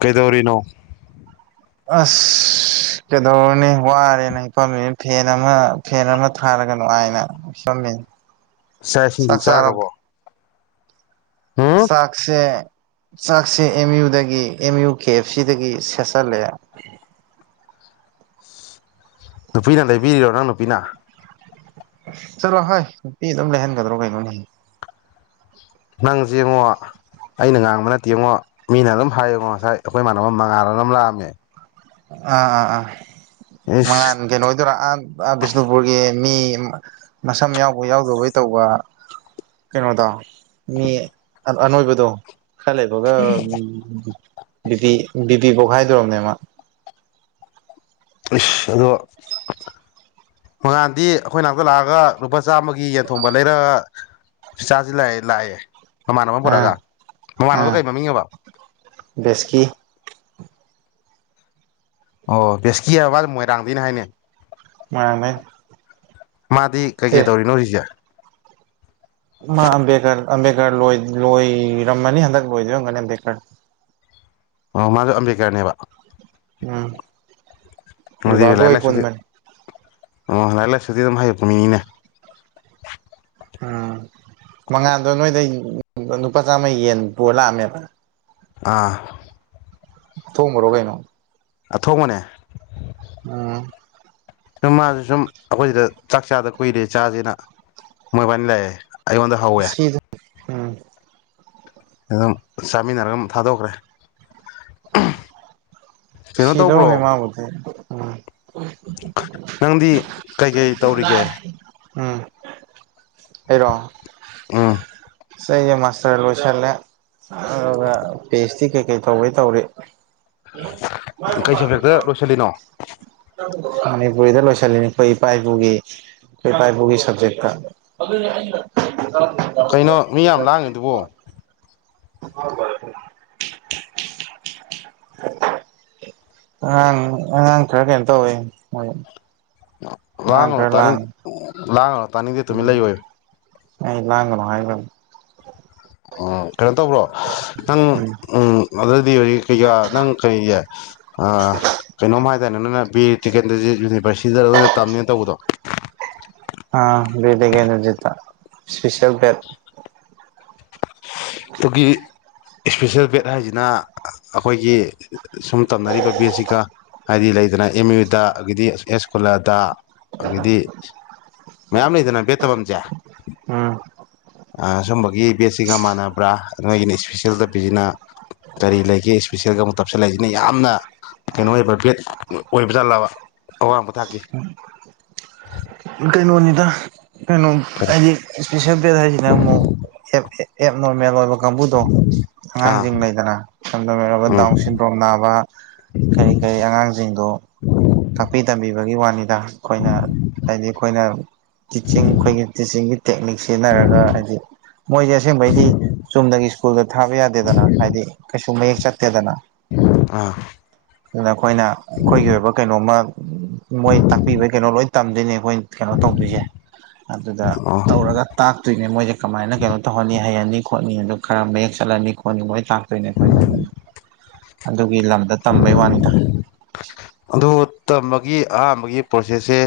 ꯀꯩꯗꯧꯔꯤꯅꯣ ꯑꯁ ꯀꯩꯗꯧꯔꯅꯤ ꯋꯥꯔꯦꯅ ꯍꯥꯏꯄꯥꯝꯃꯤꯅ ꯐꯦꯟ ꯑꯃ ꯐꯦꯟ ꯑꯃ ꯊꯥꯔꯒꯅ ꯅꯨꯡꯉꯥꯏꯅ [unintelligible] ꯆꯥꯛ ꯏꯁꯤꯡꯗꯤ ꯆꯥꯈ꯭ꯔꯕꯣ ꯎꯝ ꯆꯥꯛꯁꯦ ꯆꯥꯛꯁꯦ ꯑꯦꯝ ꯌꯨꯗꯒꯤ ꯑꯦꯝ ꯌꯨ ꯀꯦ ꯑꯦꯐ ꯁꯤꯗꯒꯤ ꯁꯦꯠꯆꯜꯂꯦ ꯅꯨꯄꯤꯅ ꯂꯩꯕꯤꯔꯤꯔꯣ ꯅꯪ ꯅꯨꯄꯤꯅ ꯆꯠꯂꯣ ꯍꯣꯏ ꯅꯨꯡꯇꯤ ꯑꯗꯨꯝ ꯂꯩꯍꯟꯒꯗ꯭ꯔꯣ ꯀꯩꯅꯣꯅꯤ ꯅꯪꯖꯦꯉꯣ ꯑꯩꯅ ꯉꯥꯡꯕ ꯅꯠꯇꯦ ꯌꯦꯡꯉꯣ ꯃꯤꯅ ꯑꯗꯨꯝ ꯍꯥꯏꯌꯦꯉꯣ ꯉꯁꯥꯏ ꯑꯩꯈꯣꯏ ꯏꯃꯥꯟꯅꯕ ꯃꯉꯥꯂ ꯑꯗꯨꯝ ꯂꯥꯛꯑꯝꯃꯦ ꯑꯥ ꯑꯥ ꯑꯥ ꯏꯁ ꯃꯉꯥꯟ ꯀꯩꯅꯣ ꯑꯣꯏꯗꯣꯏꯔꯥ ꯑ ꯕꯤꯁꯅꯨꯄꯨꯔꯒꯤ ꯃꯤ ꯃꯁꯝ ꯌꯥꯎꯕ ꯌꯥꯎꯗꯕꯩ ꯇꯧꯕ ꯀꯩꯅꯣꯗ ꯃꯤ ꯑꯅꯣꯏꯕꯗꯣ ꯈꯔ ꯂꯩꯕꯒ ꯕꯤ ꯕꯤ ꯄꯤ ꯄꯣꯈꯥꯏꯗꯣꯔꯕꯅꯦ ꯃꯥ ꯑꯗꯣ ꯃꯉꯥꯟꯗꯤ ꯑꯩꯈꯣꯏ ꯉꯅꯥꯛꯇ ꯂꯥꯛꯑꯒ ꯂꯨꯄꯥ ꯆꯥꯥꯃꯒꯤ ꯌꯦꯟꯊꯣꯡꯕ ꯂꯩꯔꯒ ꯆꯥꯁꯤ ꯂꯥꯛꯑꯦ ꯂꯥꯛꯑꯦ ꯃꯃꯥꯟ ꯑꯃ ꯑꯥ ꯄꯨꯔꯛꯑꯒ ꯃꯃꯥꯟꯅꯕꯗꯣ ꯑꯥ ꯀꯩ ꯃꯃꯤꯡꯉꯕ ꯕꯦꯁꯀꯤ ꯑꯣ ꯕꯦꯁꯀꯤ ꯍꯥꯏꯗꯤ ꯃꯣꯏꯔꯥꯡꯗꯒꯤꯅ ꯍꯥꯏꯅꯦ ꯃꯣꯢꯔꯥꯡꯗꯩꯅꯦ ꯃꯥꯗꯤ ꯀꯩꯀꯩ ꯇꯧꯔꯤꯅꯣ ꯍꯧꯖꯤꯛꯁꯦ ꯃꯥ ꯑꯝꯕꯦꯗꯀꯔ ꯑꯝꯕꯦꯗꯀꯔ ꯂꯣꯏꯔꯝꯃꯅꯤ ꯍꯟꯗꯛ ꯂꯣꯏꯗꯣꯏꯔꯝꯒꯅꯤ ꯑꯝꯕꯦꯗꯀꯔ ꯑꯣ ꯃꯥꯁꯨ ꯑꯝꯕꯦꯗꯀꯔꯅꯦꯕ ꯎꯝ ꯑꯗꯨꯗꯤ ꯔꯤꯋꯥꯜꯗꯣ ꯂꯥꯏꯔꯤꯛ ꯍꯣꯢ ꯂꯥꯏꯁꯨꯗꯤ ꯄꯨꯟꯕꯅꯤ ꯑꯣ ꯂꯥꯏꯔꯤꯛ ꯂꯥꯏꯁꯨꯗꯤ ꯑꯗꯨꯝ ꯍꯥꯏꯛꯄꯅꯤꯅꯦ ꯎꯝ ꯃꯉꯥꯗꯣ ꯅꯣꯏꯗ ꯂꯨꯄꯥ ꯆꯥꯝꯃ ꯌꯦꯟ ꯄꯨ ꯂꯥꯛꯑꯝꯃꯦꯕ ꯑꯥ ꯊꯣꯡꯃꯔꯣ ꯀꯩꯅꯣ ꯑꯊꯣꯡꯕꯅꯦ ꯎꯝ ꯁꯨꯝ ꯃꯥꯁꯨ ꯁꯨꯝ ꯑꯩꯈꯣꯏꯁꯤꯗ ꯆꯥꯛ ꯆꯥꯗ ꯀꯨꯏꯔꯦ ꯆꯥꯁꯤꯅ ꯃꯣꯏꯕꯥꯏꯅꯤ ꯂꯥꯛꯑꯦ ꯑꯩꯉꯣꯟꯗ ꯍꯧꯋꯦ ꯁꯤꯗ ꯎꯝ ꯑꯗꯨꯝ ꯆꯥꯃꯤꯟꯅꯔꯒ ꯑꯗꯨꯝ ꯊꯥꯗꯣꯛꯈ꯭ꯔꯦ ꯀꯩꯅꯣ ꯁꯤꯔꯣꯡ ꯑꯦ ꯇꯧꯕ꯭ꯔꯣ ꯃꯥꯕꯨꯊꯦ ꯅꯪꯗꯤ ꯀꯩꯀꯩ ꯇꯧꯔꯤꯒꯦ ꯂꯥꯏ ꯎꯝ ꯑꯩꯔꯣ ꯎꯝ ꯁ ꯃꯥꯁꯇꯔ ꯂꯣꯏꯁꯜꯂꯦ ꯑꯗꯨꯒ ꯄꯤ ꯑꯩꯁ ꯗꯤ ꯀꯩꯀꯩ ꯇꯧꯕꯩ ꯇꯧꯔꯤ ꯀꯩ ꯁꯕꯖꯦꯛꯇ ꯂꯣꯏꯁꯤꯜꯂꯤꯅꯣ [unintelligible] ꯃꯅꯤꯄꯨꯔꯤꯗ ꯂꯣꯏꯁꯤꯜꯂꯤꯅꯤ ꯑꯩꯈꯣꯏ ꯏꯄꯥ ꯏꯄꯨꯒꯤ ꯏꯄꯥ ꯏꯄꯨ ꯒꯤ ꯁꯕꯖꯦꯛꯇ ꯀꯩꯅꯣ ꯃꯤ ꯌꯥꯝ ꯂꯥꯡꯉꯤꯗꯨꯕꯣ [unintelligible] ꯍ ꯑꯡ ꯑꯉꯥꯡ ꯈꯔ ꯀꯩꯅꯣ ꯇꯧꯋꯦ ꯃꯣꯏ ꯑꯉꯥꯡ ꯂꯥꯡꯒꯅꯣ ꯈꯔ ꯇꯥꯅꯤꯡ ꯂꯥꯡꯉꯦ ꯎꯝ ꯂꯥꯡ ꯑꯩ ꯂꯥꯡꯒ ꯅꯨ ꯍꯥꯏꯗꯔꯣ ꯎꯝ ꯀꯩꯅꯣ ꯇꯧꯕ꯭ꯔꯣ ꯅꯪ ꯎꯝ ꯑꯗꯨꯗꯤ ꯍꯧꯖꯤꯛ ꯀꯩꯀꯥ ꯅꯪ ꯀꯩꯌꯦ ꯑꯥ ꯀꯩꯅꯣꯝ ꯍꯥꯏꯗꯥꯏꯅꯦ ꯅꯪꯅ ꯕꯤꯔ ꯇꯤꯀꯦꯟꯗꯔ꯭ꯖꯤꯠ ꯌꯨꯅꯤꯚꯔꯁꯤꯇꯤꯗꯔꯣ ꯈꯣꯏꯅ ꯇꯝꯅꯤꯅ ꯇꯧꯕꯗꯣ ꯑꯥ ꯕꯤꯔ ꯇꯤꯀꯦꯟꯗꯔ꯭ꯖꯤꯠꯇꯥ ꯁꯄ꯭ꯤꯁꯦꯜ ꯕꯦꯗ ꯗꯨꯒꯤ ꯏꯁꯄꯤꯁꯦꯜ ꯕꯦꯗ ꯍꯥꯏꯁꯤꯅ ꯑꯩꯈꯣꯏꯒꯤ ꯁꯨꯝ ꯇꯝꯅꯔꯤꯕ ꯕꯦꯗꯁꯤꯒ ꯍꯥꯏꯗꯤ ꯂꯩꯗꯅ ꯑꯦꯝ ꯌꯨꯗ ꯑꯗꯒꯤꯗꯤ ꯑꯦꯁꯀꯨꯂꯥꯗ ꯑꯗꯒꯤꯗꯤ ꯃꯌꯥꯝ ꯂꯩꯗꯅ ꯕꯦꯗ ꯇꯝꯐꯝꯁꯦ ꯎꯝ ꯑ ꯁꯨꯝꯕꯒꯤ ꯕꯦꯗ ꯁꯤꯒ ꯃꯥꯅ ꯕ꯭ꯔꯥ ꯅꯣꯏꯒꯤꯅ ꯏꯁꯄꯤꯁꯦꯜ ꯇꯞꯄꯤꯁꯤꯅ ꯀꯔꯤ ꯂꯩꯒꯦ ꯏꯁꯄꯤꯁꯦꯜꯒ ꯑꯃꯨꯛ ꯇꯞꯁꯤꯜꯂꯛ ꯏꯁꯤꯅ ꯌꯥꯝꯅ ꯀꯩꯅꯣ ꯑꯣꯏꯕ ꯕꯦꯗ ꯑꯣꯏꯕ ꯖꯥꯠꯂꯕ ꯑꯋꯥꯡꯕ ꯊꯥꯛꯀꯤ ꯀꯩꯅꯣꯅꯤꯗ ꯀꯩꯅꯣ ꯀꯔꯤ ꯑꯩꯗꯤ ꯏꯁꯄꯤꯁꯦꯜ ꯕꯦꯠ ꯍꯥꯏꯁꯤꯅ ꯑꯃꯨꯛ ꯑꯦꯞ ꯑꯦ ꯑꯦꯞ ꯅꯣꯔꯃꯦꯜ ꯑꯣꯏꯕ ꯀꯥꯡꯕꯨꯗꯣ ꯑꯥ ꯑꯉꯥꯡꯁꯤꯡ ꯂꯩꯗꯅ ꯁꯝꯗꯝ ꯑꯣꯏꯔꯕ ꯎꯝ ꯗꯥꯎꯟ ꯁꯤꯟꯗ꯭ꯔꯣꯝ ꯅꯥꯕ ꯀꯔꯤ ꯀꯔꯤ ꯑꯉꯥꯡꯁꯤꯡꯗꯣ ꯇꯥꯛꯄꯤ ꯇꯝꯕꯤꯕꯒꯤ ꯋꯥꯅꯤꯗ ꯑꯩꯈꯣꯏꯅ ꯍꯥꯏꯗꯤ ꯑꯩꯈꯣꯏꯅ ꯇꯤꯆꯤꯡ ꯑꯩꯈꯣꯏꯒꯤ ꯇꯤꯆꯤꯡꯒꯤ ꯇꯦꯛꯅꯤꯛ ꯁꯤꯖꯤꯟꯅꯔꯒ ꯍꯥꯏꯗꯤ ꯃꯣꯏꯁꯦ ꯑꯁꯦꯡꯕꯩꯗꯤ ꯆꯨꯝꯅꯒꯤ ꯁ꯭ꯀꯨꯜꯗ ꯊꯥꯕ ꯌꯥꯗꯦꯗꯅ ꯍꯥꯏꯗꯤ ꯀꯩꯁꯨ ꯃꯌꯦꯛ ꯆꯠ ꯇꯦꯗꯅ ꯑꯥ ꯑꯗꯨꯅ ꯑꯩꯈꯣꯏꯅ ꯑꯩꯈꯣꯏꯒꯤ ꯑꯣꯏꯕ ꯀꯩꯅꯣꯝꯃ ꯃꯣꯏ ꯇꯥꯛꯄꯤꯕ ꯀꯩꯅꯣ ꯂꯣꯏ ꯇꯝꯗꯣꯏꯅꯦ ꯑꯩꯈꯣꯏ ꯀꯩꯅꯣ ꯇꯧꯗꯣꯏꯁꯦ ꯑꯗꯨꯗ ꯑꯣ ꯇꯧꯔꯒ ꯇꯥꯛꯇꯣꯏꯅꯦ ꯃꯣꯏꯁꯦ ꯀꯃꯥꯏꯅ ꯀꯩꯅꯣ ꯇꯧꯍꯟꯅꯤ ꯍꯩꯍꯟꯅꯤ ꯈꯣꯠꯅꯤꯗꯣ ꯈꯔ ꯃꯌꯦꯛ ꯆꯠꯂꯝꯅꯤ ꯈꯣꯠꯅꯤ ꯂꯣꯏ ꯇꯥꯛ ꯇꯥꯔꯦ ꯑꯗꯨꯣꯏꯅꯦ ꯑꯩꯈꯣꯏꯅ ꯑꯗꯨꯒꯤ ꯂꯝꯗ ꯇꯝꯕꯩ ꯋꯥꯅꯤꯗ ꯑꯗꯨ ꯇꯝꯕꯒꯤ ꯑꯍꯥꯟꯕꯒꯤ ꯄ꯭ꯔꯣꯁꯦꯁꯁꯦ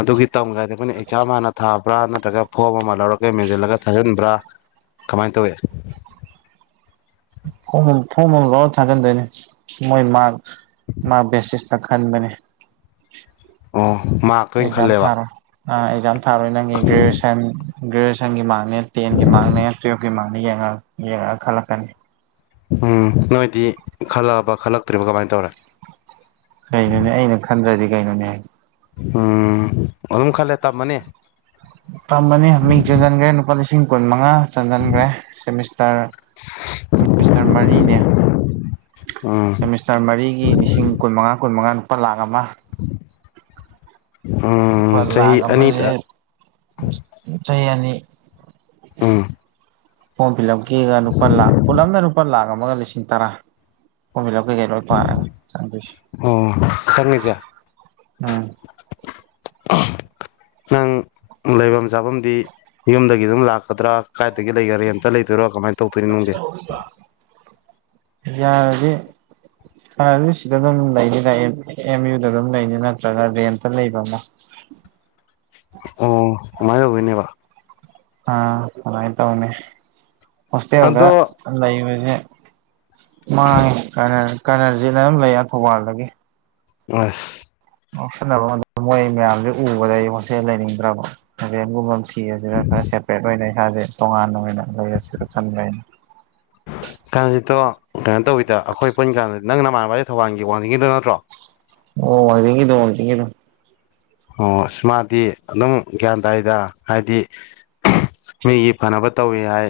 ꯑꯗꯨꯒꯤ ꯇꯝꯒ ꯍꯥꯏꯗꯤ ꯑꯩꯈꯣꯏꯅ ꯑꯦꯛꯖꯥꯝ ꯍꯥꯟꯅ ꯊꯥꯕ꯭ꯔꯥ ꯅꯠꯇ꯭ꯔꯒ ꯐꯣꯝ ꯑꯃ ꯂꯧꯔꯒ ꯃꯦꯟꯁꯤꯜꯂꯒ ꯊꯥꯖꯤꯟꯕ꯭ꯔꯥ ꯀꯃꯥꯏꯅ ꯇꯧꯋꯦ ꯐꯣꯝ ꯐꯣꯝ ꯑꯃ ꯂꯧꯔ ꯊꯥꯖꯟꯗꯣꯏꯅꯦ ꯃꯣꯏ ꯃꯥꯛ ꯃꯥꯛ ꯕꯦꯁꯤꯁ ꯇ ꯈꯟꯕꯅꯦ ꯑꯣ ꯃꯥꯛꯇ ꯑꯣꯏꯅ ꯑꯦꯛꯖꯥꯝ ꯈꯜꯂꯦꯕ ꯊꯥꯔꯣꯏ ꯑꯥ ꯑꯦꯛꯖꯥꯝ ꯊꯔꯣꯏ ꯅꯪꯒꯤ ꯒ꯭ꯔꯦꯖꯨꯋꯌꯦꯁꯟ ꯒ꯭ꯔꯦꯖꯨꯋꯦꯁꯟꯒꯤ ꯃꯥꯔꯛꯅꯦ ꯇꯦꯟꯒꯤ ꯃꯥꯔꯛꯅꯦ ꯇꯨꯌꯦꯜꯞꯀꯤ ꯃꯥꯔꯛꯅꯦ ꯌꯦꯡꯉ ꯌꯦꯡꯉ ꯈꯜꯂꯛ ꯀꯅꯤ ꯎꯝ ꯅꯣꯏꯗꯤ ꯈꯜꯂꯛꯑꯕ ꯈꯜꯂꯛ ꯀꯩꯅꯣꯅꯦ ꯑꯩꯅ ꯈꯟꯗ꯭ꯔꯗꯤ ꯀꯩꯅꯣꯅꯦ ꯍꯦ ꯎꯝ ꯑꯗꯨꯝ ꯈꯜꯂꯦ ꯇꯝꯃꯅꯤ ꯇꯝꯕꯅꯤ ꯃꯤꯡ ꯆꯟꯁꯤꯟꯈ꯭ꯔꯦ ꯂꯨꯄꯥ ꯂꯤꯁꯤꯡ ꯀꯨꯟ ꯃꯉꯥ ꯆꯟꯍꯟꯈ꯭ꯔꯦ ꯁꯦꯃꯤꯁꯇꯔ ꯁꯦꯃꯤꯁꯇꯔ ꯃꯔꯤꯅꯦ ꯎꯝ ꯁꯦꯃꯤꯁꯇꯔ ꯃꯔꯤꯒꯤ ꯂꯤꯁꯤꯡ ꯀꯨꯟꯃꯉꯥ ꯀꯨꯟꯃꯉꯥ ꯂꯨꯄꯥ ꯂꯥꯛ ꯑꯃ ꯎꯝ ꯂꯨꯄꯥꯣꯏ ꯆꯍꯤ ꯂꯥꯛ ꯑꯃꯁꯦ ꯑꯅꯤꯇ ꯆꯍꯤ ꯑꯅꯤ ꯑꯥ ꯍꯣꯝ ꯐꯤꯂꯞꯀꯤꯒ ꯂꯨꯄꯥ ꯂꯥꯛ ꯄꯨꯂꯞꯅ ꯂꯨꯄꯥ ꯂꯥꯛ ꯑꯃꯒ ꯂꯤꯁꯤꯡ ꯇꯔꯥ ꯍꯣꯤꯂꯞ ꯄꯥꯔꯒ ꯆꯁ ꯑꯣ ꯆꯪꯉꯤꯁꯦ ꯎꯝ ꯅꯪ ꯂꯩꯐꯝ ꯆꯥꯐꯝꯗꯤ ꯌꯨꯝꯗꯒꯤ ꯑꯗꯨꯝ ꯂꯥꯛꯀꯗ꯭ꯔꯥ ꯀꯗꯥꯥꯏꯗꯒꯤ ꯂꯩꯒꯔꯥꯝꯇ ꯂꯩꯇꯣꯏꯔꯣ ꯀꯃꯥꯏ ꯇ ꯇꯧꯗꯣꯏꯅꯦ ꯅꯨꯡꯒꯤ ꯌꯥꯗꯒꯤ ꯐꯗꯤ ꯁꯤꯗ ꯑꯗꯨꯝ ꯂꯩꯅꯤꯅ ꯑꯦꯝ ꯌꯨꯗ ꯑꯗꯨꯝ ꯂꯩꯅꯤ ꯅꯠꯇ꯭ꯔꯒ ꯔꯦꯟꯇ ꯂꯩꯕ ꯑꯃ [inaudible] ꯑꯣ ꯀꯃꯥꯏꯅ ꯑꯣꯏꯣꯏꯅꯦꯕ ꯑꯥ ꯀꯃꯥꯏꯅ ꯇꯧꯅꯤ ꯍꫭꯁꯇꯜꯒ ꯑꯗꯣ ꯂꯩꯕꯁꯦ ꯃꯥꯡꯉꯦ ꯀꯅ ꯀꯅꯜꯁꯤ ꯑꯗꯨ ꯑꯗꯨꯝ ꯂꯩ ꯊꯧꯕꯥꯜꯗꯒꯤ ꯑꯁ ꯉꯎꯁꯟꯅꯕ ꯃꯣꯏ ꯃꯌꯥꯝꯁꯦ ꯎꯕꯗ ꯑꯩ ꯃꯣꯠꯁꯦ ꯂꯩꯅꯤꯡꯗ꯭ꯔꯕꯦꯟꯒꯨꯝꯕ ꯐꯤ ꯑꯁꯤꯗ ꯈꯔ ꯁꯦꯄꯔꯦꯠ ꯑꯣꯏꯅ ꯏꯁꯥꯁꯦ ꯇꯣꯉꯥꯟꯅ ꯑꯣꯏꯅ ꯂꯩꯔꯁꯨꯁꯨ ꯈꯟꯕꯅꯤ [inaudible] ꯀꯥꯔꯅꯥꯁꯤꯠꯇꯣ ꯀꯩꯅꯣ ꯇꯧꯋꯗ ꯑꯩꯈꯣꯏ ꯄꯨꯟ ꯀꯥꯟꯗ ꯅꯪ ꯅꯃꯥꯟꯅꯕꯁ ꯊꯧꯕꯥꯜꯒꯤ ꯋꯥꯡꯅꯤꯡꯤꯡꯒꯤꯗꯣ ꯅꯠꯇ꯭ꯔꯣ ꯑꯣ ꯋꯥꯡꯖꯤꯡꯒꯤꯗꫭ ꯑꯣ ꯃꯗꯤ ꯑꯗꯨꯝ ꯒ꯭ꯌꯥꯟ ꯇꯥꯥꯏꯗ ꯍꯥꯏꯗꯤ ꯃꯤꯒꯤ ꯐꯅꯕ ꯇꯧꯏꯤ ꯍꯥꯏ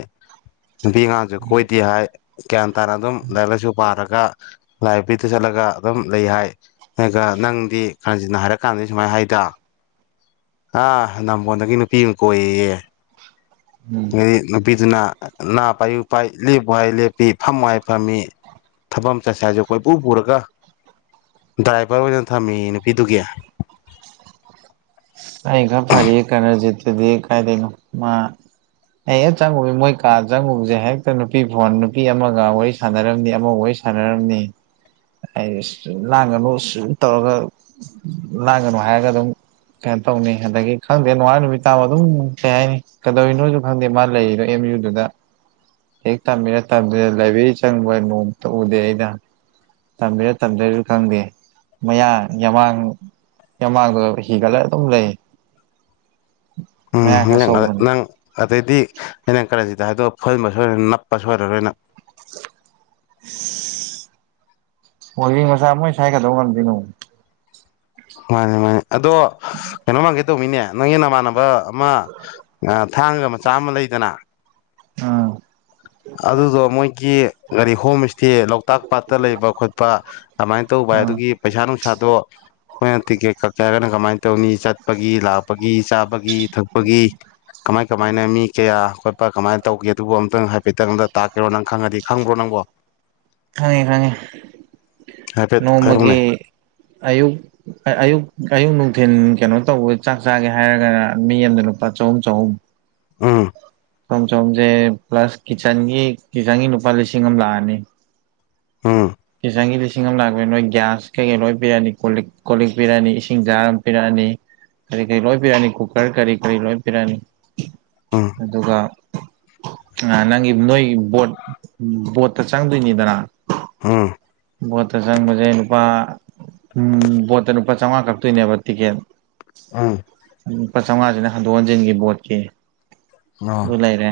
ꯅꯨꯄꯤꯉꯥꯡꯁꯨ ꯀꯣꯏꯗꯦ ꯍꯥꯏ ꯒ꯭ꯌꯥꯟ ꯇꯥꯅ ꯑꯗꯨꯝ ꯂꯥꯏꯔꯤꯛ ꯂꯥꯏꯁꯨ ꯄꯥꯔꯒ ꯂꯥꯏꯕꯦꯔꯤꯗ ꯆꯠꯂꯒ ꯑꯗꯨꯝ ꯂꯩ ꯍꯥꯏ ꯅꯪꯗꯤ ꯈꯔꯁꯤꯟꯅ ꯍꯥꯏꯔ ꯀꯥꯟꯗꯗꯤ ꯁꯨꯃꯥꯏꯅ ꯍꯥꯏꯗ ꯑ ꯅꯝꯕꯣꯟꯗꯒꯤ ꯅꯨꯄꯤ ꯑꯃ ꯀꯣꯏꯌꯦꯌꯦ ꯎꯝ ꯑꯗꯒꯤ ꯅꯨꯄꯤꯗꯨꯅ ꯅꯥ ꯄꯥꯏꯌꯨ ꯄꯥꯏ ꯂꯦꯞꯨ ꯍꯥꯏ ꯂꯦꯞꯄꯤ ꯐꯝ ꯍꯥꯏ ꯐꯝꯃꯤ ꯊꯕꯐꯝ ꯆꯠꯁꯦ ꯍꯥꯏꯔꯁꯖ ꯀꯣꯏꯄꯨ ꯄꯨꯔꯒ ꯗ꯭ꯔꯥꯏꯚꯔ ꯑꯣꯏꯅ ꯊꯝꯃꯤ ꯅꯨꯄꯤꯗꯨꯒꯤ ꯑꯩꯒ ꯐꯔꯤ ꯀꯅꯖꯤꯗꯤ ꯀꯥꯏꯗ ꯃꯥ ꯑꯩ ꯍꯦꯛ ꯆꯪꯉꯨꯕ ꯃꯣꯏ ꯀꯥ ꯆꯪꯉꯨꯕꯁꯦ ꯍꯦꯛꯇ ꯅꯨꯄꯤ ꯐꯣꯟ ꯅꯨꯄꯤ ꯑꯃꯒ ꯋꯥꯔꯤ ꯁꯥꯟꯅꯔꯝꯅꯤ ꯑꯃ ꯋꯥꯔꯤ ꯁꯗꯔꯅꯤ ꯑꯩ ꯂꯥꯡꯒꯅꯨ ꯁꯨꯝ ꯇꯧꯔꯒ ꯂꯥꯡꯒꯅꯨ ꯍꯥꯏꯔꯒ ꯑꯗꯨꯝ ꯀꯩꯅꯣ ꯇꯧꯅꯤ ꯑꯗꯒꯤ ꯈꯪꯗꯦ ꯅꯨꯡꯉꯥꯏ ꯅꯨꯃꯤꯠ ꯇꯥꯕ ꯑꯗꯨꯝ ꯀꯩ ꯍꯥꯏꯅꯤ ꯀꯩꯗꯧꯔꯤꯅꯣꯁꯨ ꯈꯪꯗꯦ ꯃꯥ ꯂꯩꯔꯤꯗꯣ ꯑꯦꯝ ꯌꯨ ꯗꯨꯗ ꯍꯦꯛ ꯇꯝꯃꯤꯔ ꯇꯗꯨꯗ ꯂꯥꯏꯕ꯭ꯔꯦꯔꯤ ꯆꯪꯕ ꯅꯣꯡꯃꯇ ꯎꯗꯦ ꯑꯩꯅ ꯇꯝꯕꯤꯔ ꯇꯝꯕꯤꯔ ꯈꯪꯗꯦ ꯃꯌꯥ ꯌꯥꯝꯃꯥꯡ ꯌꯥꯝꯃꯥꯡꯗ ꯍꯤꯒꯠꯂ ꯑꯗꯨꯝ ꯂꯩ ꯎꯝ ꯃꯌꯥꯝ ꯅꯪ ꯈꯔꯆꯧꯕꯅꯤ ꯅꯪ ꯑꯗꯩꯗꯤ ꯑꯩꯅ ꯀꯔꯦꯟꯁꯤꯗ ꯍꯥꯏꯗꯣꯛ ꯐꯍꯟꯕ ꯁꯣꯏꯔ ꯅꯞꯄ ꯁꯣꯏꯔꯔꯣꯏꯅ ꯍꯖꯤ ꯃꯆꯥꯥ ꯃꯣꯏ ꯁꯥꯏꯒꯗꯧ ꯉꯗꯅꯣ ꯃꯥꯅꯤ ꯃꯥꯅꯤ ꯑꯗꯣ ꯀꯩꯅꯣ ꯃꯥꯟꯒꯦ ꯇꯧꯕꯅꯤꯅꯦ ꯅꯪꯒꯤ ꯅꯃꯥꯟꯅꯕ ꯑꯃ ꯊꯥꯡꯒ ꯃꯆꯥ ꯑꯃ ꯂꯩꯗꯅ ꯑꯥ ꯑꯗꯨꯗꯣ ꯃꯣꯏꯒꯤ ꯀꯒꯥꯔꯤ ꯍꯣꯝ ꯏꯁꯇꯦ ꯂꯣꯛꯇꯥꯛ ꯄꯥꯠꯇ ꯂꯩꯕ ꯈꯣꯠꯄ ꯑꯗꯨꯃꯥꯏꯅ ꯇꯧꯕ ꯚꯏ ꯎꯝ ꯑꯗꯨꯒꯤ ꯄꯩꯁꯥ ꯅꯨꯡꯁꯥꯗꯣ ꯑꯩꯈꯣꯏꯅ ꯇꯤꯛꯀꯦꯠ ꯀꯛꯀꯦ ꯍꯥꯏꯔꯒꯅ ꯀꯃꯥꯏꯅ ꯇꯧꯅꯤ ꯆꯠꯄꯒꯤ ꯂꯥꯛꯄꯒꯤ ꯆꯥꯕꯒꯤ ꯊꯛꯄꯒꯤ ꯀꯃꯥꯏ ꯀꯃꯥꯏꯅ ꯃꯤ ꯀꯌꯥ ꯈꯣꯠꯄ ꯀꯃꯥꯏꯅ ꯇꯧꯒꯦ ꯑꯗꯨꯕꯨ ꯑꯃꯇꯪ ꯍꯥꯏ ꯐꯇꯪꯗ ꯇꯥꯛꯀꯦꯔꯣ ꯅꯪ ꯈꯪꯉꯗꯤ ꯈꯪꯕ꯭ꯔꯣ ꯅꯪꯕꯣ ꯈꯪꯉꯦ ꯈꯪꯉꯦ ꯍꯥꯏꯐꯦꯠ ꯅꯣꯡꯃꯒꯤ ꯍꯥꯏꯔꯛꯎꯅꯦ ꯑꯌꯨꯛ ꯑꯌꯨꯛ ꯑꯌꯨꯛ ꯅꯨꯡꯊꯤꯟ ꯀꯩꯅꯣ ꯇꯧꯕ ꯆꯥꯛ ꯆꯥꯒꯦ ꯍꯥꯏꯔꯒꯅ ꯃꯤ ꯑꯃꯗ ꯂꯨꯄꯥ ꯆꯍꯨꯝ ꯆꯍꯨꯝ ꯑꯥ ꯁꯣꯝ ꯁꯣꯝꯁꯦ ꯄ꯭ꯂꯁ ꯀꯤꯆꯟꯒꯤ ꯀꯤꯆꯟꯒꯤ ꯂꯨꯄꯥ ꯂꯤꯁꯤꯡ ꯑꯃ ꯂꯥꯛꯑꯅꯤ ꯑꯝ ꯀꯆꯪꯒꯤ ꯂꯤꯁꯤꯡ ꯑꯃ ꯂꯥꯛꯄꯅꯤ ꯅꯣꯏ ꯒ꯭ꯌꯥꯁ ꯀꯩꯀꯩ ꯂꯣꯏ ꯄꯤꯔꯑꯅꯤ ꯀꯣꯛ ꯀꯣꯜ ꯂꯤꯛ ꯄꯤꯔꯑꯅꯤ ꯏꯁꯤꯡ ꯆꯖꯥꯔ ꯑꯃ ꯄꯤꯔꯛꯑꯅꯤ ꯀꯔꯤ ꯀꯔꯤ ꯂꯣꯏ ꯄꯤꯔꯅꯤ ꯀꯨꯀꯔ ꯀꯔꯤ ꯀꯔꯤ ꯂꯣꯏ ꯄꯤꯔꯛꯅꯤ ꯎꯝ ꯑꯗꯨꯒ ꯑ ꯅꯪꯒꯤ ꯅꯣꯏꯒꯤ ꯕꯣꯠ ꯕꯣꯠꯇ ꯆꯪꯗꯣꯏꯅꯤꯗꯅ ꯑꯥ ꯕꯣꯠꯇ ꯆꯪꯕꯁꯦ ꯂꯨꯄꯥ ꯎ ꯕꯣꯠꯇ ꯂꯨꯄꯥ ꯆꯥꯝꯃꯉꯥ ꯀꯛꯇꯣꯏꯅꯦꯕ ꯇꯤꯀꯦꯠ ꯎꯝ ꯂꯨꯄꯥ ꯆꯥꯝꯃꯉꯥꯁꯤꯅ ꯍꯟꯗꯣꯛ ꯍꯟꯖꯤꯟꯒꯤ ꯕꯣꯠꯀꯤ ꯎꯝ ꯑꯗꯨ ꯂꯩꯔꯦ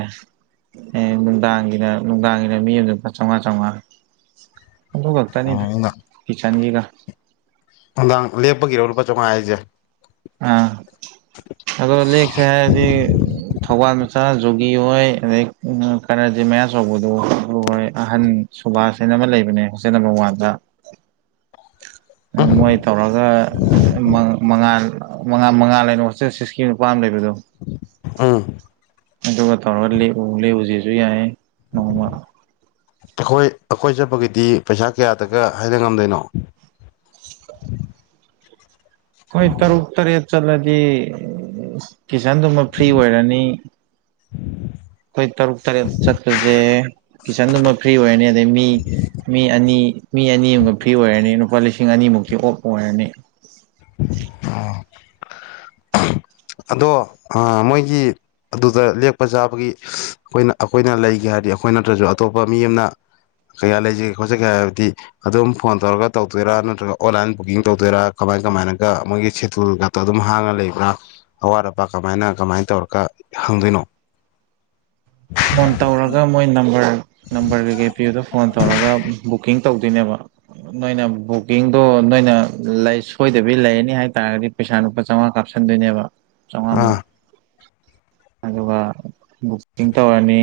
ꯑꯦ ꯅꯨꯡꯗꯥꯡꯒꯤꯗ ꯅꯨꯡꯗꯥꯡꯒꯤꯗ ꯃꯤ ꯑꯃ ꯆꯥꯝꯃꯉꯥ ꯆꯥꯝꯃꯉꯥ ꯑꯣꯥꯛꯛꯇꯅꯤ ꯑꯣ ꯍꯆꯥꯟꯒꯤ ꯀ ꯅꯨꯡꯗꯥꯡ ꯂꯦꯞꯄꯒꯤꯔꯣ ꯂꯨꯄꯥ ꯆꯥꯝꯃꯉꯥ ꯍꯥꯏꯁꯦ ꯑ ꯑꯗꯨꯗ ꯂ ꯁꯗꯤ ꯊꯧꯕꯥꯜ ꯃꯆꯥ ꯖꯨꯒꯤ ꯍꯣꯏ ꯑꯗꯩ ꯀꯔꯖꯤ ꯃꯌꯥꯆꯧꯕꯗꯣ ꯍꯣꯏ ꯑꯍꯟ ꯁꯨꯕꯥꯁꯟ ꯑꯃ ꯂꯩꯕꯅꯦ ꯍꯣꯁꯇꯦꯜ ꯅꯝꯕꯔ ꯋꯥꯟꯗ [inaudible] ꯃꯣꯏ ꯇꯧꯔꯒ ꯃꯉꯥ ꯃꯉꯥ ꯃꯉꯥ ꯂꯩꯅ ꯁꯤꯛꯁꯇꯤ ꯅꯨꯄꯥ ꯑꯃ ꯂꯩꯕ ꯑꯗꯨꯣ ꯑꯝ ꯑꯗꯨꯒ ꯇꯧꯔꯒ ꯂꯦꯛꯎ ꯂꯦꯛꯎꯁꯤꯁꯨ ꯌꯥꯏ ꯅꯣꯡꯃ ꯑꯩꯈꯣꯏ ꯑꯩꯈꯣꯏ ꯆꯠꯄꯒꯤꯗꯤ ꯄꯩꯁꯥ ꯀꯌꯥꯗꯒ ꯍꯥꯏꯅ ꯉꯝꯗꯣꯏꯅꯣ ꯎꯝ ꯑꯩꯣꯏ ꯇꯔꯨꯛ ꯇꯔꯦꯠ ꯆꯠꯂꯗꯤ ꯀꯤꯁꯟꯗꯨꯃ ꯐ꯭ꯔꯤ ꯑꯣꯏꯔꯅꯤ ꯑꯩꯈꯣꯏ ꯇꯔꯨꯛ ꯇꯔꯦꯠ ꯆꯠꯄꯁꯦ ꯀꯤꯆꯟꯗꯨꯃ ꯐ꯭ꯔꯤ ꯑꯣꯏꯔꯅꯤ ꯑꯗꯩ ꯃꯤ ꯃꯤ ꯑꯅꯤ ꯃꯤ ꯑꯅꯤꯃꯒ ꯐ꯭ꯤ ꯑꯣꯏꯔꯅꯤ ꯂꯨꯄꯥ ꯂꯤꯁꯤꯡ ꯑꯅꯤꯃꯨꯛꯀꯤ ꯑꯣꯞ ꯑꯣꯏꯔꯅꯤ [inaudible] ꯑꯗꯣ ꯑꯥ ꯃꯣꯏꯒꯤ ꯑꯗꯨꯗ ꯂꯦꯛꯄ ꯆꯥꯕꯒꯤ ꯑꯩꯈꯣꯏꯅ ꯑꯩꯈꯣꯏꯅ ꯂꯩꯒꯦ ꯍꯥꯏꯔꯗꯤ ꯑꯩꯈꯣꯏ ꯅꯠꯇ꯭ꯔꯁꯨ ꯑꯇꯣꯞꯄ ꯃꯤ ꯑꯃꯅ ꯀꯌꯥ ꯂꯩꯖꯒꯦ ꯈꯣꯠꯆꯒꯦ ꯍꯥꯏꯕꯗꯤ ꯑꯗꯨꯝ ꯐꯣꯟ ꯇꯧꯔꯒ ꯇꯧꯗꯣꯏꯔꯥ ꯅꯠꯇ꯭ꯔꯒ ꯑꯣꯟꯂꯥꯏꯟ ꯕꯨꯀꯤꯡ ꯇꯧꯗꯣꯏꯔꯥ ꯀꯃꯥꯏ ꯀꯃꯥꯏꯅꯒ ꯃꯣꯏꯒꯤ ꯁꯦꯇꯜꯒꯇꯣ ꯑꯗꯨꯝ ꯍꯥꯡꯉ ꯂꯩꯕ꯭ꯔꯥ ꯑꯋꯥꯠ ꯑꯄꯥ ꯀꯃꯥꯏꯅ ꯀꯃꯥꯏ ꯇꯧꯔꯒ ꯍꯪꯗꯣꯏꯅꯣ ꯐꯣꯟ ꯇꯧꯔꯒ ꯃꯣꯏ ꯅꯝꯕꯔ ꯅꯝꯕꯔ ꯀꯩꯀꯩ ꯄꯤꯌꯨꯗꯣ ꯐꯣꯟ ꯇꯧꯔꯒ ꯕꯨꯛꯀꯤꯡ ꯇꯧꯗꯣꯏꯅꯦꯕ ꯅꯣꯏꯅ ꯕꯨꯀꯤꯡꯗꯣ ꯅꯣꯏꯅ ꯁꯣꯏꯗꯕꯤ ꯂꯩꯔꯅꯤ ꯍꯥꯏꯇꯥꯔꯒꯗꯤ ꯄꯩꯁꯥ ꯂꯨꯄꯥ ꯆꯥꯝꯃꯉꯥ ꯀꯥꯞꯁꯤꯟ ꯈꯟꯗꯣꯏꯅꯦꯕ ꯑꯥ ꯆꯥꯝꯃꯉꯥꯃꯨꯛ ꯑꯗꯨꯒ ꯕꯨꯛꯀꯤꯡ ꯇꯧꯔꯅꯤ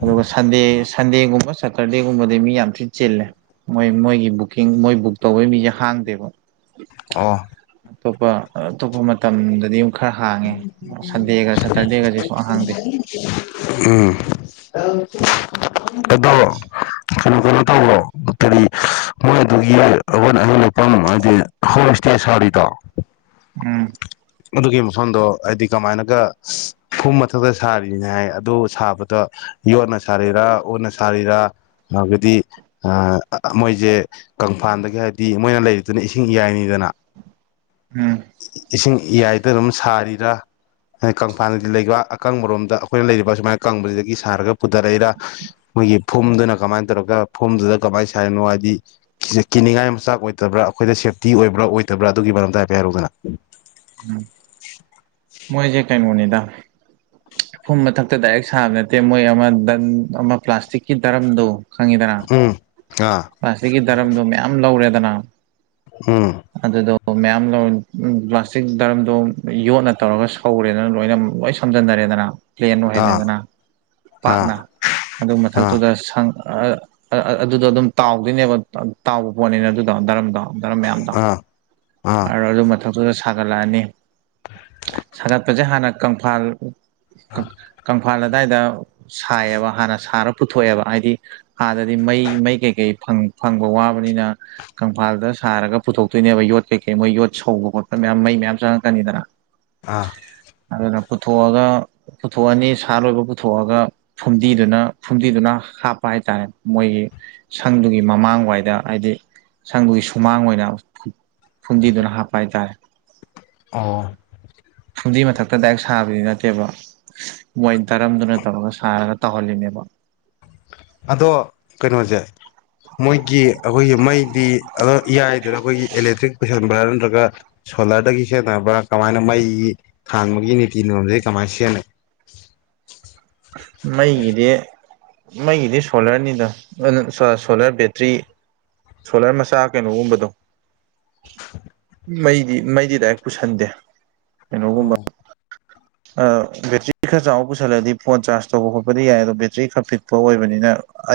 ꯑꯗꯨꯒ ꯁꯟꯗꯦ ꯁꯟꯗꯦꯒꯨꯝꯕ ꯁꯦꯇꯔꯗꯦꯒꯨꯝꯕꯗꯤ ꯃꯤ ꯌꯥꯝ ꯊꯤꯅ ꯆꯤꯜꯂꯦ ꯃꯣꯏ ꯃꯣꯏꯒꯤ ꯕꯨꯛꯀꯤꯡ ꯃꯣꯏ ꯕꯨꯛ ꯇꯧꯕꯩ ꯃꯤꯁꯦ ꯍꯥꯡꯗꯦꯕ ꯑꯣ ꯑꯇꯣꯞꯄ ꯑꯇꯣꯞꯄ ꯃꯇꯝꯗꯗꯤ ꯈꯔ ꯍꯥꯡꯉꯦ ꯎꯝ [unintelligible] ꯁꯟꯗꯦꯒ ꯁꯇꯔꯗꯦꯒꯁꯦ ꯁꯨꯡꯍꯥꯡ ꯍꯥꯡꯗꯦ ꯀꯩꯅꯣ ꯀꯩꯅꯣ ꯇꯧꯕ꯭ꯔꯣ ꯍꯥꯏꯗꯤ ꯃꯣꯏ ꯑꯗꯨꯒꯤ ꯑꯩꯈ ꯑꯍꯤꯡ ꯂꯛꯐꯝ ꯍꯥꯏꯗꯤ ꯍ ꯏꯁꯇꯦꯁꯔꯤꯗ ꯎꯝ ꯁꯣꯟꯗꯣ ꯍꯥꯏꯗꯤ ꯀꯃꯥꯏꯅꯒ ꯐꯨꯝ ꯃꯊꯛꯇ ꯁꯥꯔꯤꯅꯤ ꯍꯥꯏ ꯑꯗꯨ ꯁꯥꯕꯗ ꯌꯣꯅ ꯔꯤꯔ ꯎ ꯅ ꯁꯥꯔꯤꯔ ꯍꯥꯏꯕꯗꯤ ꯃꯣꯏꯁꯦ ꯀꯪꯐꯗ ꯍꯥꯏꯗꯤ ꯃꯣꯏꯅ ꯂꯩꯔꯤꯗꯨꯅ ꯏꯁꯤꯡ ꯏꯏꯅꯤꯗꯅ ꯎꯝ ꯏꯁꯤꯡ ꯏꯏꯗ ꯑꯗꯨꯝ ꯊꯥꯔꯤꯔ ꯀꯪꯐꯥꯗꯗꯤ ꯂꯩꯕ ꯑꯀꯪꯕꯔꯣꯝꯗ ꯑꯩꯈꯣꯏꯅ ꯂꯩꯔꯤꯕ ꯁꯨꯃꯥꯏꯅ ꯀꯪꯕꯁꯤꯗꯒꯤ ꯁꯥꯔꯒ ꯄꯨꯊꯔꯛꯏꯔꯥ ꯑꯩꯈꯣꯏꯒꯤ ꯐꯨꯝꯗꯨꯅ ꯀꯃꯥꯏꯅ ꯇꯧꯔꯒ ꯐꯨꯝꯗꯨꯗ ꯀꯃꯥꯏꯅ ꯁꯥꯥꯏꯔꯤꯅꯣ ꯍꯥꯏꯗꯤ ꯀꯤꯅꯤꯡꯉꯥꯏ ꯃꯆꯥꯛ ꯑꯣꯏꯗꯕ꯭ꯔꯥ ꯑꯩꯈꯣꯏꯗ ꯁꯦꯞꯇꯤ ꯑꯣꯏꯕ꯭ꯔꯥ ꯑꯣꯏꯗꯕ꯭ꯔꯥ ꯑꯗꯨꯒꯤ ꯃꯔꯝꯗꯥꯏꯐ ꯍꯥꯏꯔꯨꯗꯅ ꯎꯝ ꯃꯣꯏꯁꯦ ꯀꯩꯅꯣꯅꯤꯗ ꯃꯣꯅꯤꯗꯥ ꯐꯨꯝ ꯃꯊꯛꯇ ꯗꯥꯏꯔꯦꯛ ꯁꯥꯕ ꯅꯠꯇꯦ ꯃꯣꯏ ꯑꯃ ꯗꯟ ꯑꯃ ꯄ꯭ꯂꯥꯁꯇꯤꯛꯀꯤ ꯗꯔꯝꯗꯣ ꯈꯪꯉꯤꯗꯅ ꯎꯝ ꯑꯥ ꯃꯁꯤꯁꯤꯒꯤ ꯗꯔꯝꯗꯣ ꯃꯌꯥꯝ ꯂꯧꯔꯦꯗꯅ ꯎꯝ ꯑꯗꯨꯗꯣ ꯃ ꯂ ꯆ ꯗꯔꯝꯗꯣ ꯌꯣꯠꯅ ꯇꯧꯔꯒ ꯁꯧꯔꯦꯗꯅ ꯂꯣꯏꯅ ꯂꯣꯏ ꯁꯝꯖꯟꯟꯅꯔꯦꯗꯅ ꯄ꯭ꯂꯦꯟ ꯑꯥ ꯑꯣꯏꯍꯜꯂꯦꯗꯅ ꯑꯥ ꯄꯥꯛꯅ ꯑꯗꯨ ꯑꯥ ꯃꯊꯛꯇꯨꯗ ꯁꯪ ꯑꯗꯨꯗꯣ ꯑꯗꯨꯝ ꯇꯥꯎꯗꯣꯏꯅꯦꯕ ꯇꯥꯎꯕ ꯄꯣꯠꯅꯤꯅ ꯑꯗꯨꯗꯣ ꯗꯔꯝꯗꯣ ꯗꯅ ꯃꯌꯥꯝꯗꯣ ꯑꯥ ꯑꯥ ꯑꯗꯨ ꯑꯗꯨ ꯃꯊꯛꯇꯨꯗ ꯁꯥꯒꯠꯂꯛꯑꯅꯤ ꯁꯥꯒꯠꯄꯁꯦ ꯍꯥꯟꯅꯪꯐ ꯏꯝꯐꯥꯜ ꯑꯗꯨꯗꯥꯏꯗ ꯁꯥꯏꯑꯕ ꯍꯥꯟꯅ ꯁꯥꯔ ꯄꯨꯊꯣꯛꯑꯦꯕ ꯍꯥꯏꯗꯤ ꯍꯥꯟꯗꯗꯤ ꯃꯩ ꯃꯩ ꯀꯩꯀꯩ ꯐꯪꯕ ꯋꯥꯕꯅꯤꯅ ꯀꯪꯐꯥꯜꯗ ꯁꯥꯔꯒ ꯄꯨꯊꯣꯛꯇꯣꯏꯅꯦꯕ ꯌꯣꯠ ꯀꯩꯀꯩ ꯃꯣꯏ ꯌꯣꯠ ꯁꯧꯕ ꯈꯣꯠꯄ ꯣꯏ ꯃꯌꯥꯝ ꯃꯩ ꯃꯌꯥꯝ ꯆꯪꯉꯛꯀꯅꯤꯗꯅ ꯑꯥ ꯑꯗꯨꯅ ꯄꯨꯊꯣꯛꯑꯒ ꯄꯨꯊꯣꯛꯑꯅꯤ ꯁꯥ ꯂꯣꯏꯕ ꯄꯨꯊꯣꯛꯑꯒ ꯐꯨꯝꯗꯤꯗꯨꯅ ꯐꯨꯝꯗꯤꯗꯨꯅ ꯍꯥꯞꯄ ꯍꯥꯏꯇꯥꯔꯦ ꯃꯣꯏꯒꯤ ꯁꯪꯗꯨꯒꯤ ꯃꯃꯥꯡꯋꯥꯏꯗ ꯍꯥꯏꯗꯤ ꯁꯪꯗꯨꯒꯤ ꯁꯨꯃꯥꯡ ꯑꯣꯏꯅ ꯐꯨꯝꯗꯤꯗꯨꯅ ꯍꯥꯞꯄ ꯍꯥꯏꯇꯥꯥꯏ ꯑ ꯐꯨꯝꯗꯤ ꯃꯊꯛꯇ ꯗꯥꯏꯛ ꯁꯥꯕꯗꯤ ꯅꯠꯇꯦꯕ ꯃꯣꯏ ꯇꯔꯝꯗꯨꯅ ꯇꯧꯔꯒ ꯁꯥꯔꯒ ꯇꯧꯍꯜꯂꯤꯅꯦꯕ ꯑꯗꯣ ꯀꯩꯅꯣꯁꯦ ꯃꯣꯏꯒꯤ ꯑꯩꯈꯣꯏꯒꯤ ꯃꯩꯗꯤ ꯑ ꯏꯌꯥꯏꯗꯅ ꯑꯩꯈꯣꯏꯒꯤ ꯏꯂꯦꯛꯇ꯭ꯔꯤꯛ ꯄꯨꯩꯁꯟꯕ꯭ꯔꯥ ꯅꯠꯇ꯭ꯔꯒ ꯁꯣꯂꯔꯗꯒꯤ ꯁꯖꯤꯟꯅꯅꯕ꯭ꯔꯥ ꯀꯃꯥꯏꯅ ꯃꯩꯒꯤ ꯊꯥꯡꯥꯟꯕꯒꯤ ꯅꯤꯇꯤ ꯅꯤꯌꯣꯝꯁ ꯀꯃꯥꯏꯅ ꯁꯖꯤꯟꯅꯩ [inaudible] ꯃꯩꯒꯤꯗꯤ ꯃꯒꯤꯗꯤ ꯁꯣꯂꯔꯅꯤꯗ ꯑꯗꯨ ꯁꯣꯂꯔ ꯕꯦꯇ꯭ꯔꯤ ꯁꯣꯂꯔ ꯃꯆꯥ ꯀꯩꯅꯣꯒꯨꯝꯕꯗꯣ ꯃꯩꯗꯤ ꯃꯩꯗꯤ ꯂꯗꯥꯏꯦꯛ ꯄꯨꯁꯟꯗꯦ ꯀꯩꯅꯣꯒꯨꯝꯕ ꯑꯣ ꯕꯦꯇ꯭ꯔꯤ ꯈꯔ ꯆꯥꯎ ꯄꯨꯁꯜꯂꯛꯗꯤ ꯐꯣꯟ ꯆꯥꯔꯖ ꯇꯧꯕ ꯈꯣꯠꯄꯗꯤ ꯌꯥꯏ ꯑꯗꯣ ꯕꯦꯇ꯭ꯔꯤ ꯈꯔ ꯄꯤꯛꯄ ꯑꯣꯏꯕꯅꯤꯅ